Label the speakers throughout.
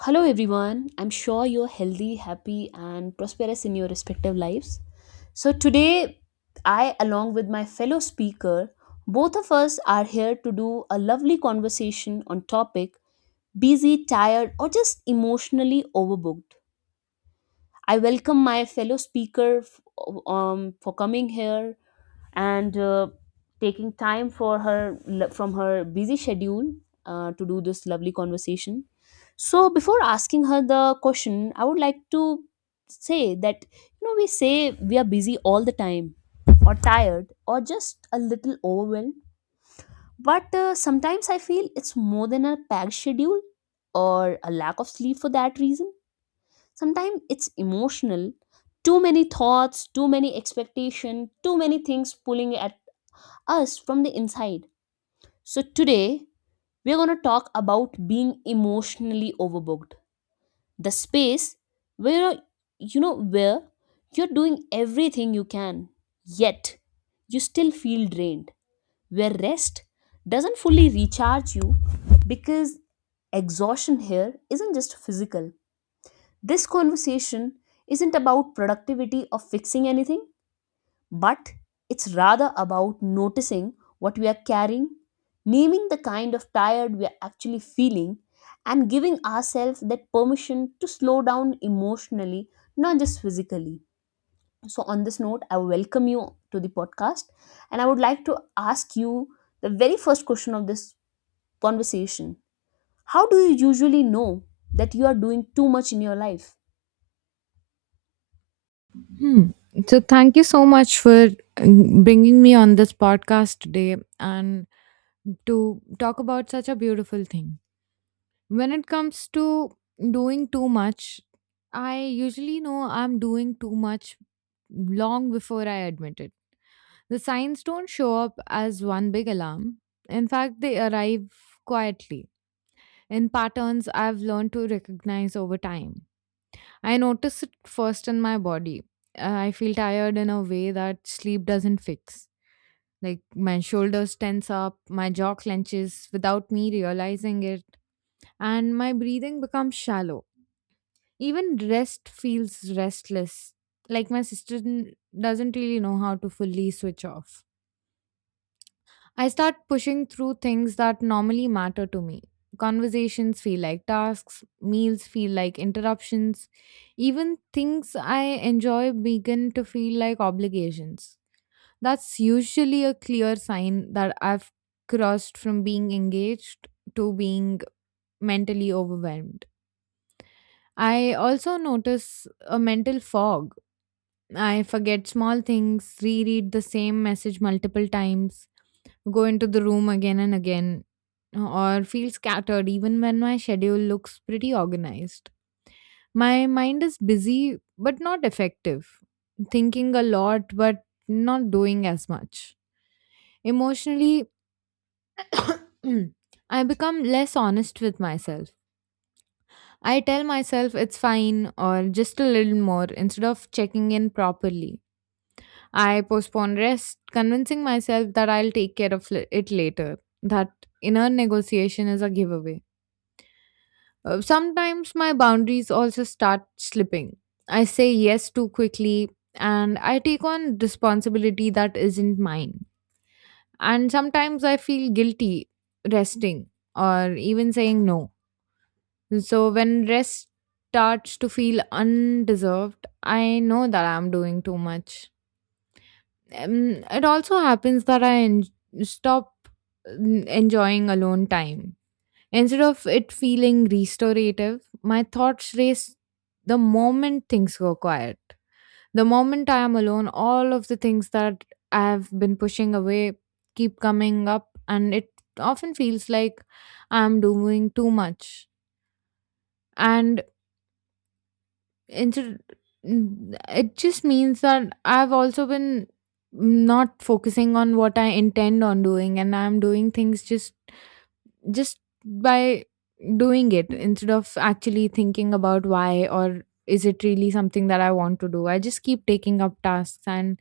Speaker 1: Hello, everyone. I'm sure you're healthy, happy, and prosperous in your respective lives. So, today, I, along with my fellow speaker, both of us are here to do a lovely conversation on topic busy, tired, or just emotionally overbooked. I welcome my fellow speaker for coming here and taking time for her from her busy schedule to do this lovely conversation. So before asking her the question, I would like to say that you know we say we are busy all the time, or tired, or just a little overwhelmed, but sometimes I feel it's more than a packed schedule or a lack of sleep. For that reason, sometimes it's emotional. Too many thoughts, too many expectation, too many things pulling at us from the inside. So, today we're going to talk about being emotionally overbooked. The space where you know where you're doing everything you can, yet you still feel drained, where rest doesn't fully recharge you because exhaustion here isn't just physical. This conversation isn't about productivity or fixing anything, but it's rather about noticing what we are carrying, naming the kind of tired we are actually feeling, and giving ourselves that permission to slow down emotionally, not just physically. So, on this note, I welcome you to the podcast and I would like to ask you the very first question of this conversation. How do you usually know that you are doing too much in your life?
Speaker 2: Hmm. Thank you so much for bringing me on this podcast today and to talk about such a beautiful thing. When it comes to doing too much, I usually know I'm doing too much long before I admit it. The signs don't show up as one big alarm. In fact, they arrive quietly in patterns I've learned to recognize over time. I notice it first in my body. I feel tired in a way that sleep doesn't fix. Like my shoulders tense up, my jaw clenches without me realizing it, and my breathing becomes shallow. Even rest feels restless. Like my system doesn't really know how to fully switch off. I start pushing through things that normally matter to me. Conversations feel like tasks, meals feel like interruptions, even things I enjoy begin to feel like obligations. That's usually a clear sign that I've crossed from being engaged to being mentally overwhelmed. I also notice a mental fog. I forget small things, reread the same message multiple times, go into the room again and again, or feel scattered even when my schedule looks pretty organized. My mind is busy but not effective, thinking a lot but not doing as much. Emotionally, I become less honest with myself. I tell myself it's fine or just a little more instead of checking in properly. I postponed rest, convincing myself that I'll take care of it later. That inner negotiation is a giveaway. Sometimes my boundaries also start slipping. I say yes too quickly and I take on responsibility that isn't mine. And sometimes I feel guilty resting or even saying no. So when rest starts to feel undeserved, I know that I'm doing too much. It also happens that I stop enjoying alone time. Instead of it feeling restorative, my thoughts race the moment things go quiet. The moment I am alone, all of the things that I have been pushing away keep coming up, and it often feels like I am doing too much. And instead it just means that I've also been not focusing on what I intend on doing, and I'm doing things just by doing it instead of actually thinking about why, or is it really something that I want to do. I just keep taking up tasks, and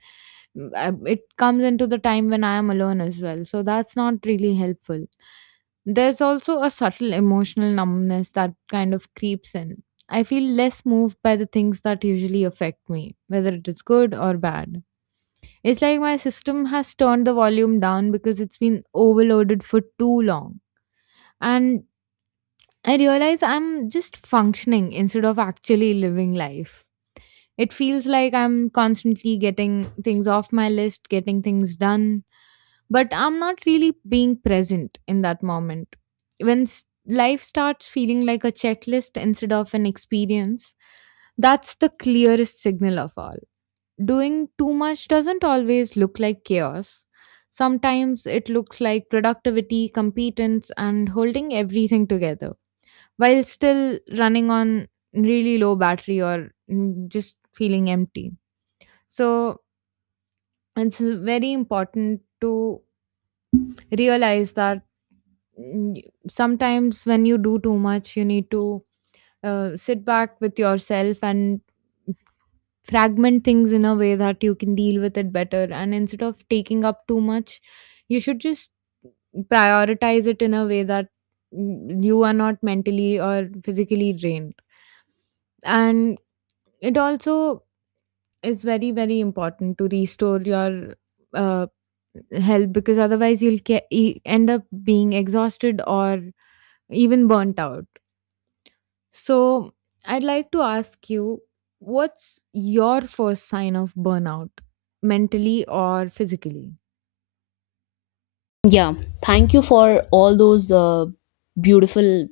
Speaker 2: it comes into the time when I am alone as well, so that's not really helpful. There's also a subtle emotional numbness that kind of creeps in. I feel less moved by the things that usually affect me, whether it is good or bad. It's like my system has turned the volume down because it's been overloaded for too long. And I realize I'm just functioning instead of actually living life. It feels like I'm constantly getting things off my list, getting things done, but I'm not really being present in that moment. When life starts feeling like a checklist instead of an experience, that's the clearest signal of all. Doing too much doesn't always look like chaos. Sometimes it looks like productivity, competence, and holding everything together while still running on really low battery, or just feeling empty. So it's very important to realize that mm, sometimes when you do too much, you need to sit back with yourself and fragment things in a way that you can deal with it better. And instead of taking up too much, you should just prioritize it in a way that you are not mentally or physically drained. And it also is very, very important to restore your. Uh, health, because otherwise you'll end up being exhausted or even burnt out. So, I'd like to ask you, what's your first sign of burnout, mentally or physically?
Speaker 1: Yeah, thank you for all those beautiful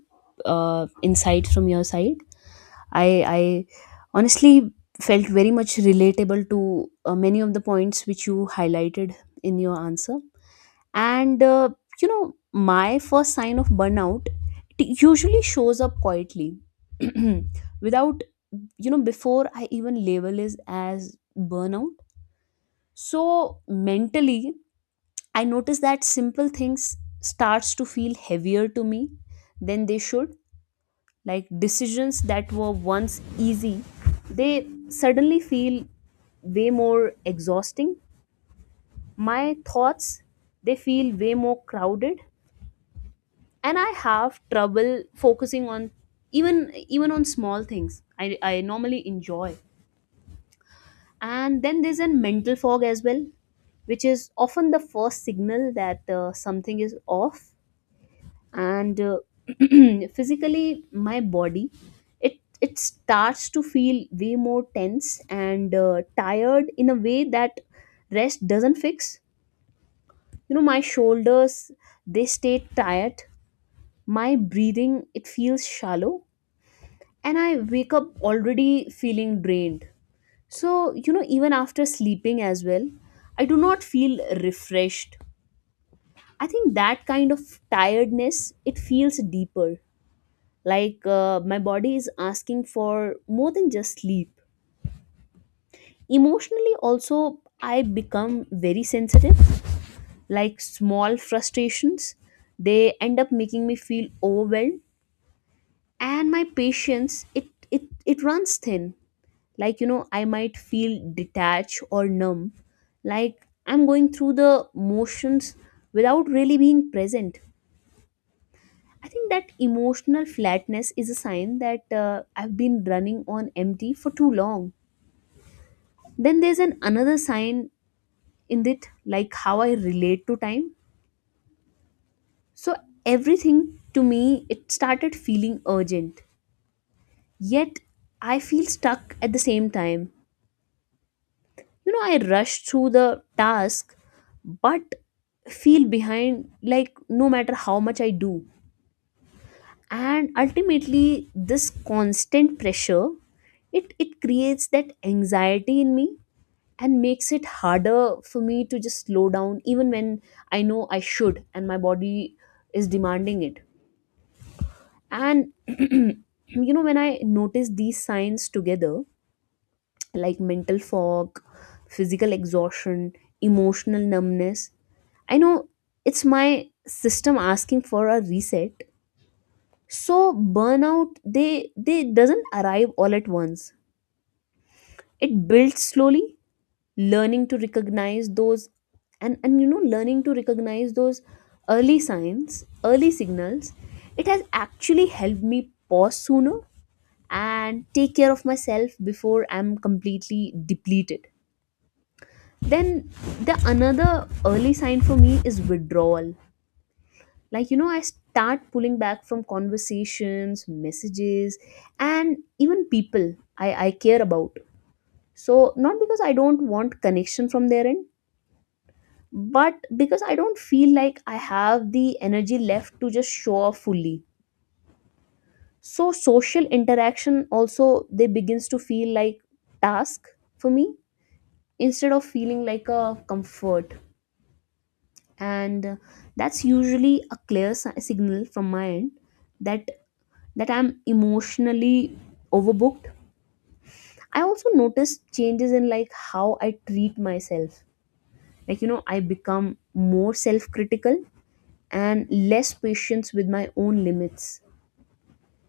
Speaker 1: insights from your side. I honestly felt very much relatable to many of the points which you highlighted in your answer. And my first sign of burnout, it usually shows up quietly, without, before I even label it as burnout. So mentally, I notice that simple things starts to feel heavier to me than they should. Like decisions that were once easy, they suddenly feel way more exhausting. My thoughts, they feel way more crowded, and I have trouble focusing on even on small things I normally enjoy. And then there's a mental fog as well, which is often the first signal that something is off, and physically my body, it starts to feel way more tense and tired in a way that rest doesn't fix. You know, my shoulders, they stay tight, my breathing, it feels shallow, and I wake up already feeling drained. So you know, even after sleeping as well, I do not feel refreshed. I think that kind of tiredness, it feels deeper, like my body is asking for more than just sleep. Emotionally also, I become very sensitive. Like small frustrations, they end up making me feel overwhelmed, and my patience, it runs thin. Like you know, I might feel detached or numb, like I'm going through the motions without really being present. I think that emotional flatness is a sign that I've been running on empty for too long. Then there's an another sign in it, like how I relate to time. So everything to me, it started feeling urgent, yet I feel stuck at the same time. You know, I rush through the task but feel behind, like no matter how much I do. And ultimately this constant pressure, it creates that anxiety in me and makes it harder for me to just slow down even when I know I should and my body is demanding it. And you know, when I notice these signs together, like mental fog, physical exhaustion, emotional numbness, I know it's my system asking for a reset. So burnout, they doesn't arrive all at once, it builds slowly. Learning to recognize those, and you know, learning to recognize those early signs, early signals, it has actually helped me pause sooner and take care of myself before I'm completely depleted. Then the another early sign for me is withdrawal. Like you know, I start pulling back from conversations, messages, and even people I care about. So not because I don't want connection from their end, but because I don't feel like I have the energy left to just show off fully. So social interaction also, they begins to feel like task for me, instead of feeling like a comfort. And that's usually a clear signal from my end that I'm emotionally overbooked. I also notice changes in like how I treat myself. Like you know, I become more self critical and less patience with my own limits.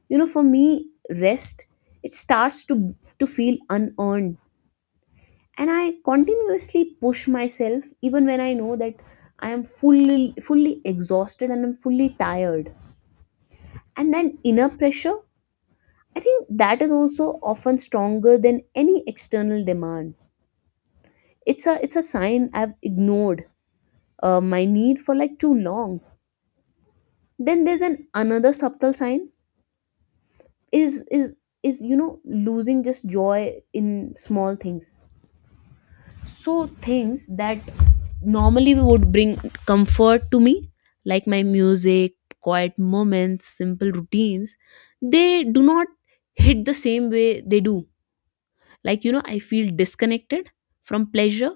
Speaker 1: You know, for me, rest, it starts to feel unearned, and I continuously push myself even when I know that I am fully exhausted and I'm fully tired. And then inner pressure, I think that is also often stronger than any external demand. It's a sign I've ignored my need for like too long. Then there's an another subtle sign is is is you know, losing just joy in small things. So things that normally would bring comfort to me, like my music, quiet moments, simple routines, they do not hit the same way they do. Like you know, I feel disconnected from pleasure,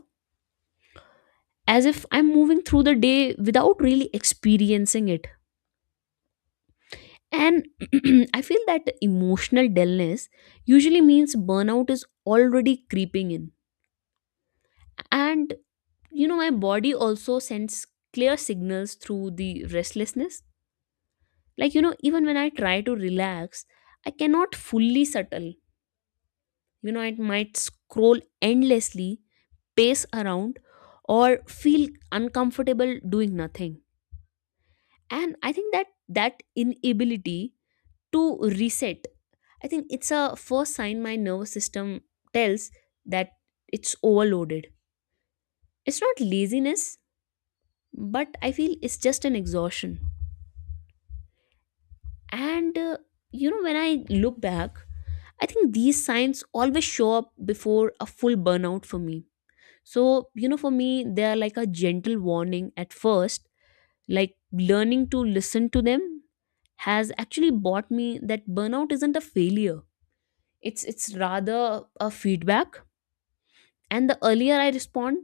Speaker 1: as if I'm moving through the day without really experiencing it. And I feel that emotional dullness usually means burnout is already creeping in. And you know, my body also sends clear signals through the restlessness. Like you know, even when I try to relax, I cannot fully settle. You know, it might scroll endlessly, pace around, or feel uncomfortable doing nothing. And I think that inability to reset, I think it's a first sign my nervous system tells that it's overloaded. It's not laziness, but I feel it's just an exhaustion. And you know, when I look back, I think these signs always show up before a full burnout for me. So, you know, for me, they are like a gentle warning at first. Like learning to listen to them has actually bought me that burnout isn't a failure. It's rather a feedback. And the earlier I respond,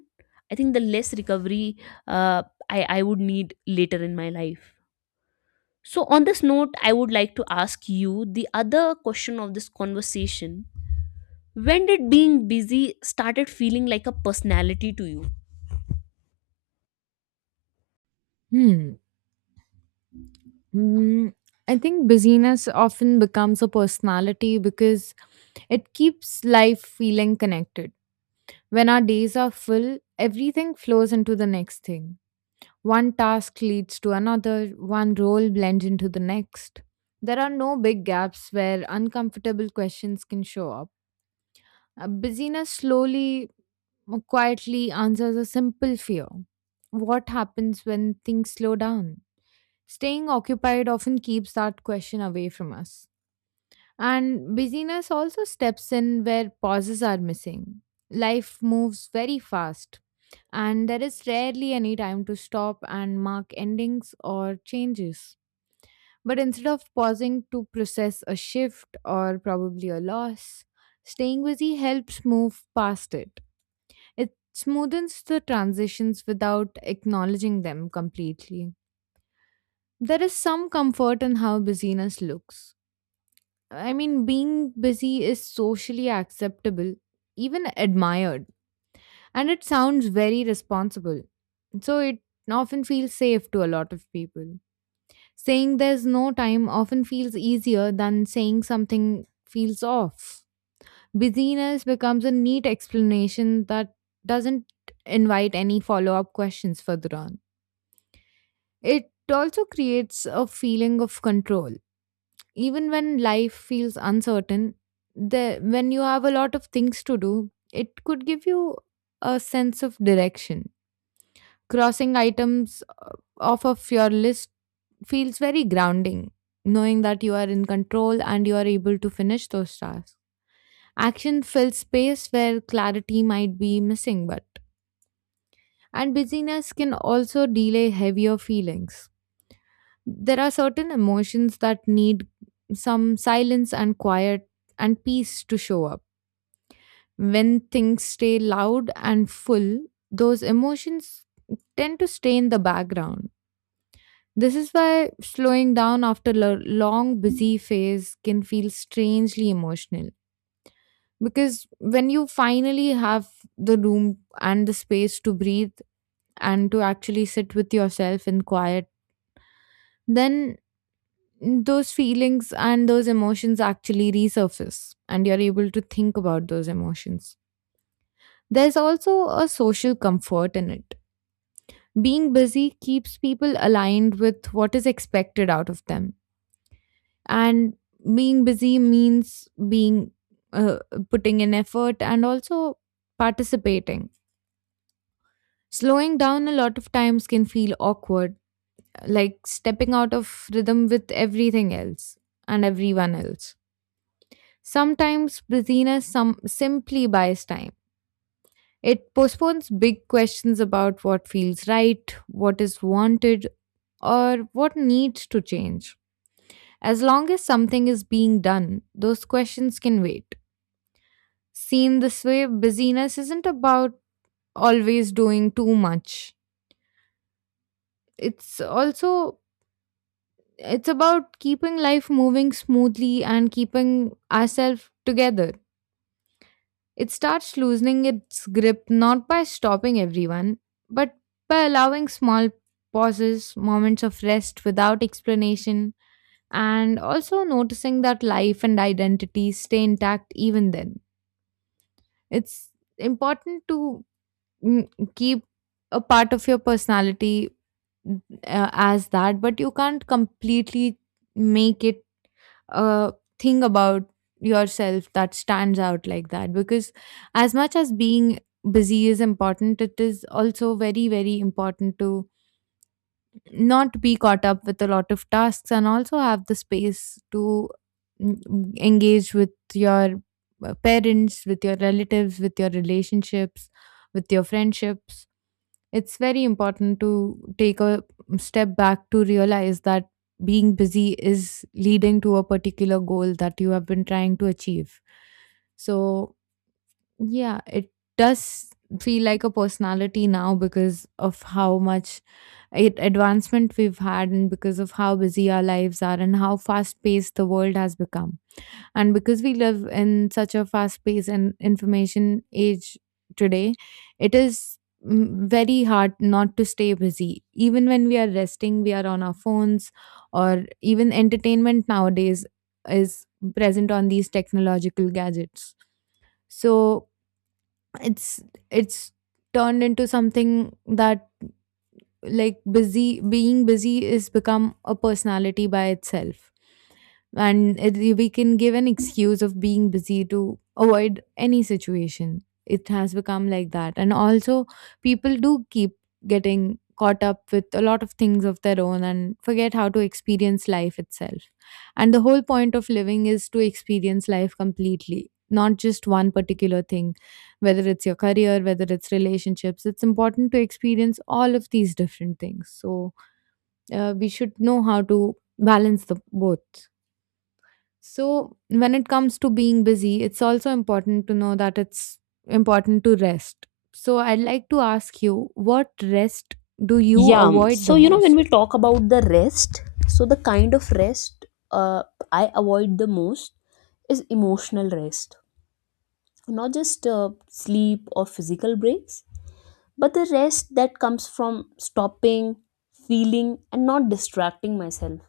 Speaker 1: I think the less recovery uh, I would need later in my life. So, on this note, I would like to ask you the other question of this conversation. When did being busy started feeling like a personality to you?
Speaker 2: Hmm. Mm, I think busyness often becomes a personality because it keeps life feeling connected. When our days are full, everything flows into the next thing. One task leads to another, one role blends into the next. There are no big gaps where uncomfortable questions can show up. Busyness slowly, quietly answers a simple fear: what happens when things slow down? Staying occupied often keeps that question away from us. And busyness also steps in where pauses are missing. Life moves very fast, and there is rarely any time to stop and mark endings or changes. But instead of pausing to process a shift or probably a loss, staying busy helps move past it. Smoothens the transitions without acknowledging them completely. There is some comfort in how busyness looks. I mean, being busy is socially acceptable, even admired, and it sounds very responsible. So it often feels safe to a lot of people. Saying there's no time often feels easier than saying something feels off. Busyness becomes a neat explanation that doesn't invite any follow up questions further on. It also creates a feeling of control. Even when life feels uncertain, the, when you have a lot of things to do, it could give you a sense of direction. Crossing items off of your list feels very grounding, knowing that you are in control and you are able to finish those tasks. Action fills space where clarity might be missing, but and busyness can also delay heavier feelings. There are certain emotions that need some silence and quiet and peace to show up. When things stay loud and full, those emotions tend to stay in the background. This is why slowing down after a long, busy phase can feel strangely emotional. Because when you finally have the room and the space to breathe and to actually sit with yourself in quiet, then those feelings and those emotions actually resurface and you're able to think about those emotions. There's also a social comfort in it. Being busy keeps people aligned with what is expected out of them. And being busy means being uh, putting in effort and also participating. Slowing down a lot of times can feel awkward, like stepping out of rhythm with everything else and everyone else. Sometimes busyness some simply buys time. It postpones big questions about what feels right, what is wanted, or what needs to change. As long as something is being done, those questions can wait. Seen this way, busyness isn't about always doing too much. It's also it's about keeping life moving smoothly and keeping ourselves together. It starts loosening its grip not by stopping everyone, but by allowing small pauses, moments of rest without explanation, and also noticing that life and identity stay intact even then. It's important to mm, keep a part of your personality as that, but you can't completely make it a thing about yourself that stands out like that, because as much as being busy is important, it is also very, very important to not be caught up with a lot of tasks and also have the space to engage with your parents, with your relatives, with your relationships, with your friendships. It's very important to take a step back to realize that being busy is leading to a particular goal that you have been trying to achieve. So, yeah, it does feel like a personality now because of how much advancement we've had, and because of how busy our lives are and how fast paced the world has become. And because we live in such a fast paced and information age today, it is very hard not to stay busy. Even when we are resting, we are on our phones, or even entertainment nowadays is present on these technological gadgets. So it's it's turned into something that, like, busy, being busy is become a personality by itself, and it, we can give an excuse of being busy to avoid any situation. It has become like that, and also people do keep getting caught up with a lot of things of their own and forget how to experience life itself. And the whole point of living is to experience life completely, not just one particular thing, whether it's your career, whether it's relationships. It's important to experience all of these different things, so we should know how to balance the both. So, when it comes to being busy, it's also important to know that it's important to rest. So, I'd like to ask you, what rest do you
Speaker 1: Yeah, um,
Speaker 2: avoid
Speaker 1: so
Speaker 2: the
Speaker 1: you know, when we
Speaker 2: most?
Speaker 1: talk about the rest, so the kind of rest uh, I avoid the most is emotional rest, not just sleep or physical breaks, but the rest that comes from stopping, feeling, and not distracting myself.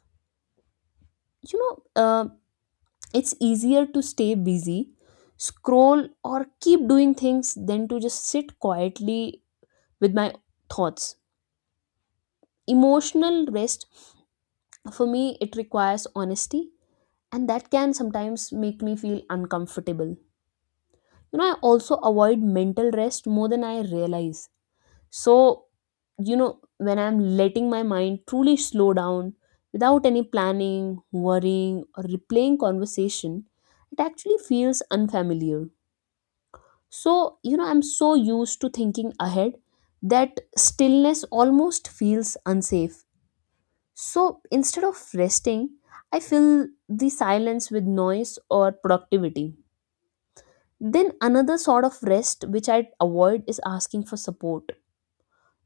Speaker 1: You know, it's easier to stay busy, scroll, or keep doing things than to just sit quietly with my thoughts. Emotional rest, for me, it requires honesty, and that can sometimes make me feel uncomfortable. You know, I also avoid mental rest more than I realize. So, you know, when I'm letting my mind truly slow down without any planning, worrying, or replaying conversation, it actually feels unfamiliar. So, you know, I'm so used to thinking ahead that stillness almost feels unsafe. So, instead of resting, I fill the silence with noise or productivity. Then, another sort of rest which I avoid is asking for support,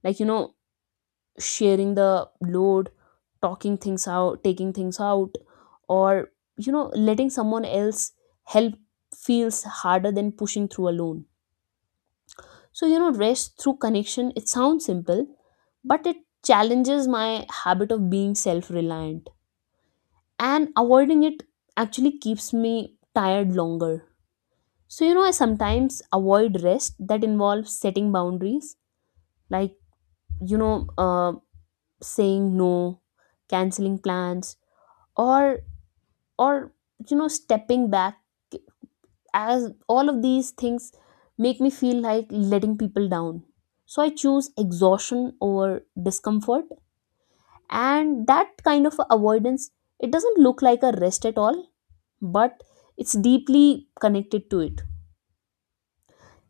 Speaker 1: like, you know, sharing the load, talking things out, taking things out, or, you know, letting someone else help feels harder than pushing through alone. So, you know, rest through connection, it sounds simple, but it challenges my habit of being self reliant. And avoiding it actually keeps me tired longer. So, you know, I sometimes avoid rest that involves setting boundaries, like, you know, saying no, canceling plans, or, or, you know, stepping back, as all of these things make me feel like letting people down. So I choose exhaustion over discomfort, and that kind of avoidance, it doesn't look like a rest at all, but it's deeply connected to it.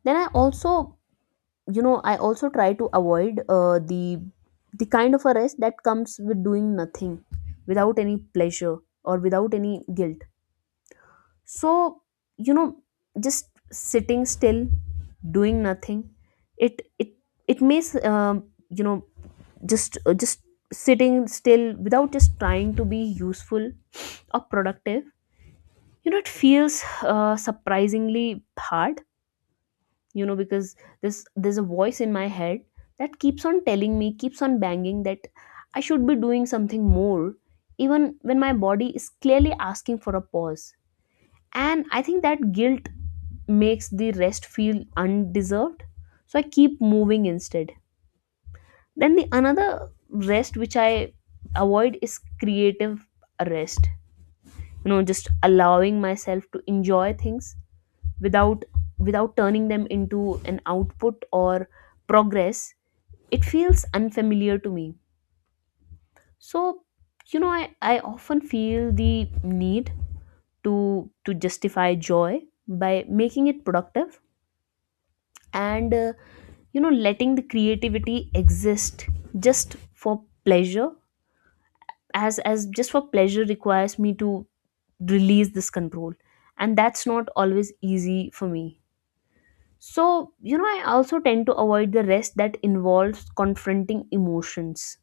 Speaker 1: Then I also, you know, I also try to avoid the kind of a rest that comes with doing nothing, without any pleasure or without any guilt. So you know, just sitting still, doing nothing, it it it makes you know, just sitting still without just trying to be useful or productive, you know, it feels surprisingly hard. You know, because this there's a voice in my head that keeps on telling me, keeps on banging that I should be doing something more, even when my body is clearly asking for a pause. And I think that guilt makes the rest feel undeserved, so I keep moving instead. Then the another rest which I avoid is creative rest. You know, just allowing myself to enjoy things without, turning them into an output or progress, it feels unfamiliar to me. So you know, I often feel the need to justify joy by making it productive. And you know, letting the creativity exist just for pleasure, as just for pleasure requires me to release this control, and that's not always easy for me. So you know, I also tend to avoid the rest that involves confronting emotions.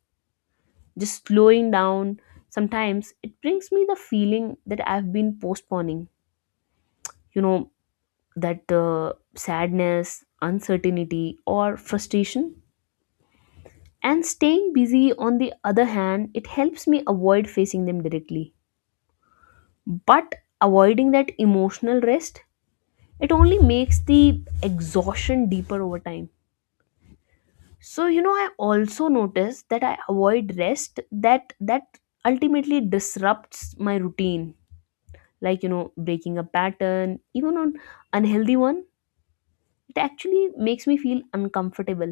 Speaker 1: Just slowing down sometimes it brings me the feeling that I've been postponing, you know, that sadness, uncertainty, or frustration. And staying busy, on the other hand, it helps me avoid facing them directly. But avoiding that emotional rest, it only makes the exhaustion deeper over time. So, you know, I also notice that I avoid rest that ultimately disrupts my routine. Like, you know, breaking a pattern, even on unhealthy one, it actually makes me feel uncomfortable.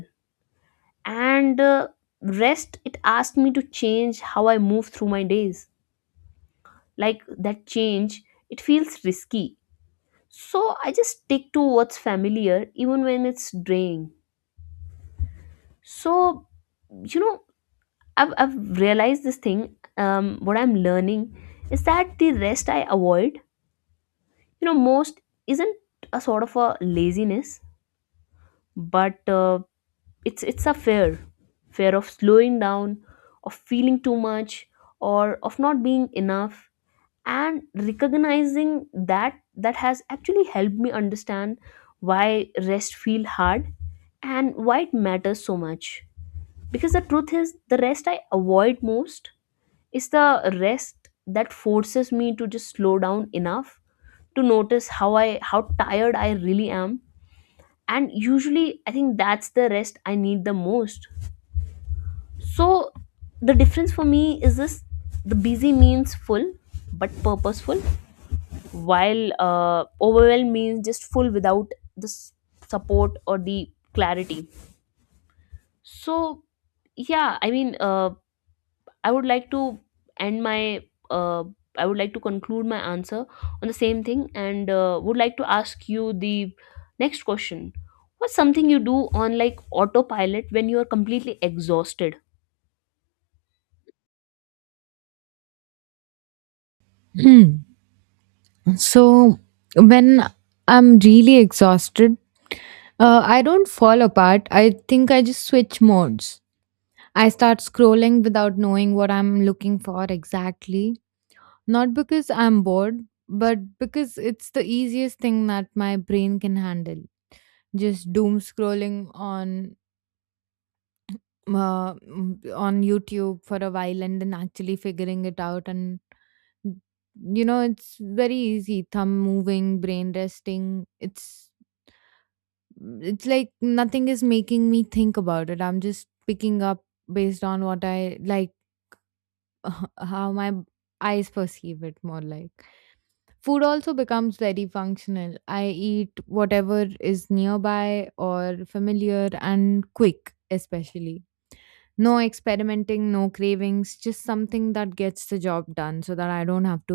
Speaker 1: And rest, it asks me to change how I move through my days. Like that change, it feels risky, so I just stick to what's familiar even when it's draining. So you know, I've realized this thing, what I'm learning is that the rest I avoid, you know, most isn't a sort of a laziness, but it's a fear, fear of slowing down, of feeling too much, or of not being enough. And recognizing that has actually helped me understand why rest feel hard and why it matters so much, because the truth is the rest I avoid most is the rest that forces me to just slow down enough to notice how I how tired I really am, and usually I think that's the rest I need the most. So the difference for me is this: the busy means full but purposeful, while overwhelmed means just full without the support or the clarity. So yeah, I mean, i would like to end my uh, I would like to conclude my answer on the same thing, and would like to ask you the next question. What's something you do on like autopilot when you are completely exhausted?
Speaker 2: Hmm. So, when I'm really exhausted, I don't fall apart. I think I just switch modes. I start scrolling without knowing what I'm looking for exactly. Not because I'm bored, but because it's the easiest thing that my brain can handle. Just doom scrolling on on YouTube for a while and then actually figuring it out and you know It's very easy, thumb moving, brain resting. It's like nothing is making me think about it. I'm just picking up based on what I like. how my b- eyes perceive it, more like. Food also becomes very functional. I eat whatever is nearby or familiar and quick, especially. No experimenting, no cravings, just something that gets the job done so that I don't have to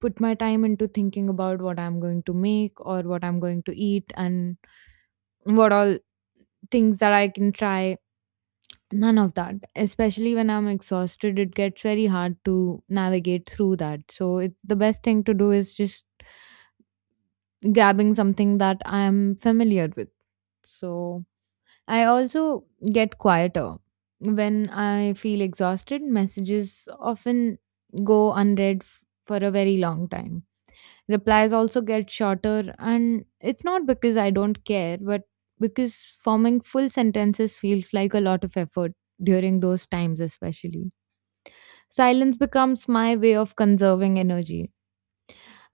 Speaker 2: put my time into thinking about what I'm going to make or what I'm going to eat and what all things that I can try. None of that. Especially when I'm exhausted, it gets very hard to navigate through that. So, the best thing to do is just grabbing something that I'm familiar with. So, I also get quieter. When I feel exhausted, messages often go for a very long time. Replies also get shorter, and it's not because I don't care, but because forming full sentences feels like a lot of effort during those times, especially. Silence becomes my way of conserving energy,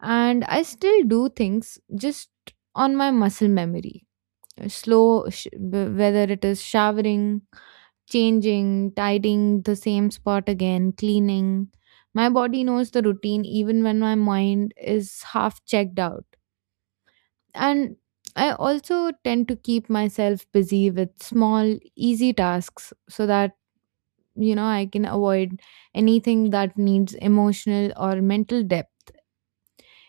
Speaker 2: and I still do things just on my muscle memory. Whether it is showering, changing, tidying the same spot again, cleaning. My body knows the routine even when my mind is half checked out. And I also tend to keep myself busy with small, easy tasks so that, I can avoid anything that needs emotional or mental depth.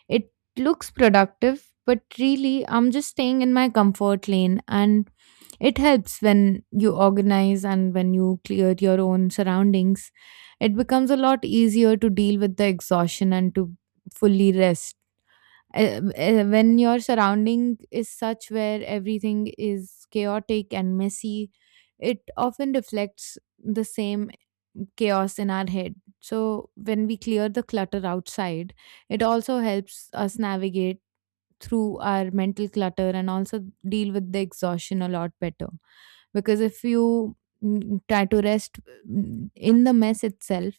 Speaker 2: It looks productive, but really, I'm just staying in my comfort lane. And it helps when you organize and when you clear your own surroundings. It becomes a lot easier to deal with the exhaustion and to fully rest when your surrounding is such where everything is chaotic and messy, it often reflects the same chaos in our head. So when we clear the clutter outside, it also helps us navigate through our mental clutter and also deal with the exhaustion a lot better. Because if you try to rest in the mess itself,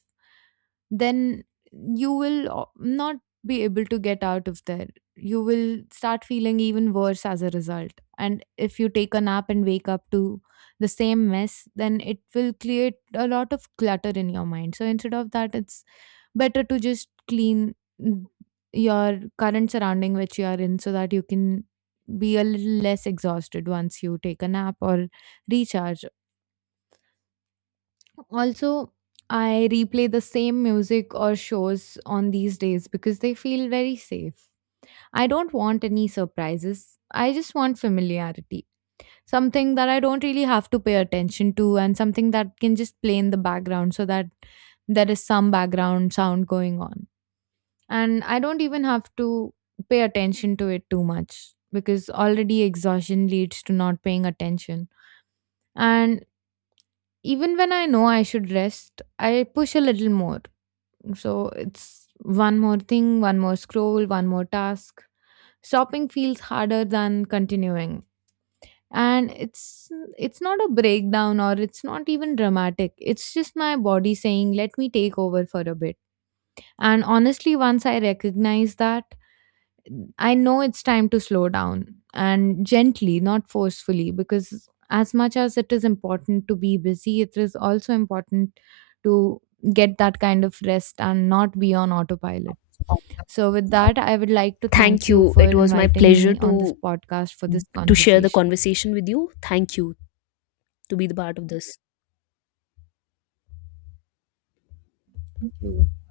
Speaker 2: then you will not be able to get out of there. You will start feeling even worse as a result. And if you take a nap and wake up to the same mess, then it will create a lot of clutter in your mind. So instead of that, it's better to just clean mm, your current surrounding which you are in so that you can be a little less exhausted once you take a nap or recharge. Also, I replay the same music or shows on these days because they feel very safe. I don't want any surprises. I just want familiarity. Something that I don't really have to pay attention to and something that can just play in the background so that there is some background sound going on. And I don't even have to pay attention to it too much because already exhaustion leads to not paying attention. And even when I know I should rest, I push a little more. So it's one more thing, one more scroll, one more task. Stopping feels harder than continuing. And it's not a breakdown or it's not even dramatic. It's just my body saying, let me take over for a bit. And honestly, once I recognize that, I know it's time to slow down and gently, not forcefully, because as much as it is important to be busy, it is also important to get that kind of rest and not be on autopilot. So, with that, I would like to
Speaker 1: Thank
Speaker 2: thank you
Speaker 1: you,
Speaker 2: for
Speaker 1: it was my
Speaker 2: inviting
Speaker 1: pleasure
Speaker 2: me on this
Speaker 1: to
Speaker 2: podcast for this
Speaker 1: share the
Speaker 2: conversation.
Speaker 1: conversation with you. Thank you to be the part of this.
Speaker 2: Thank you.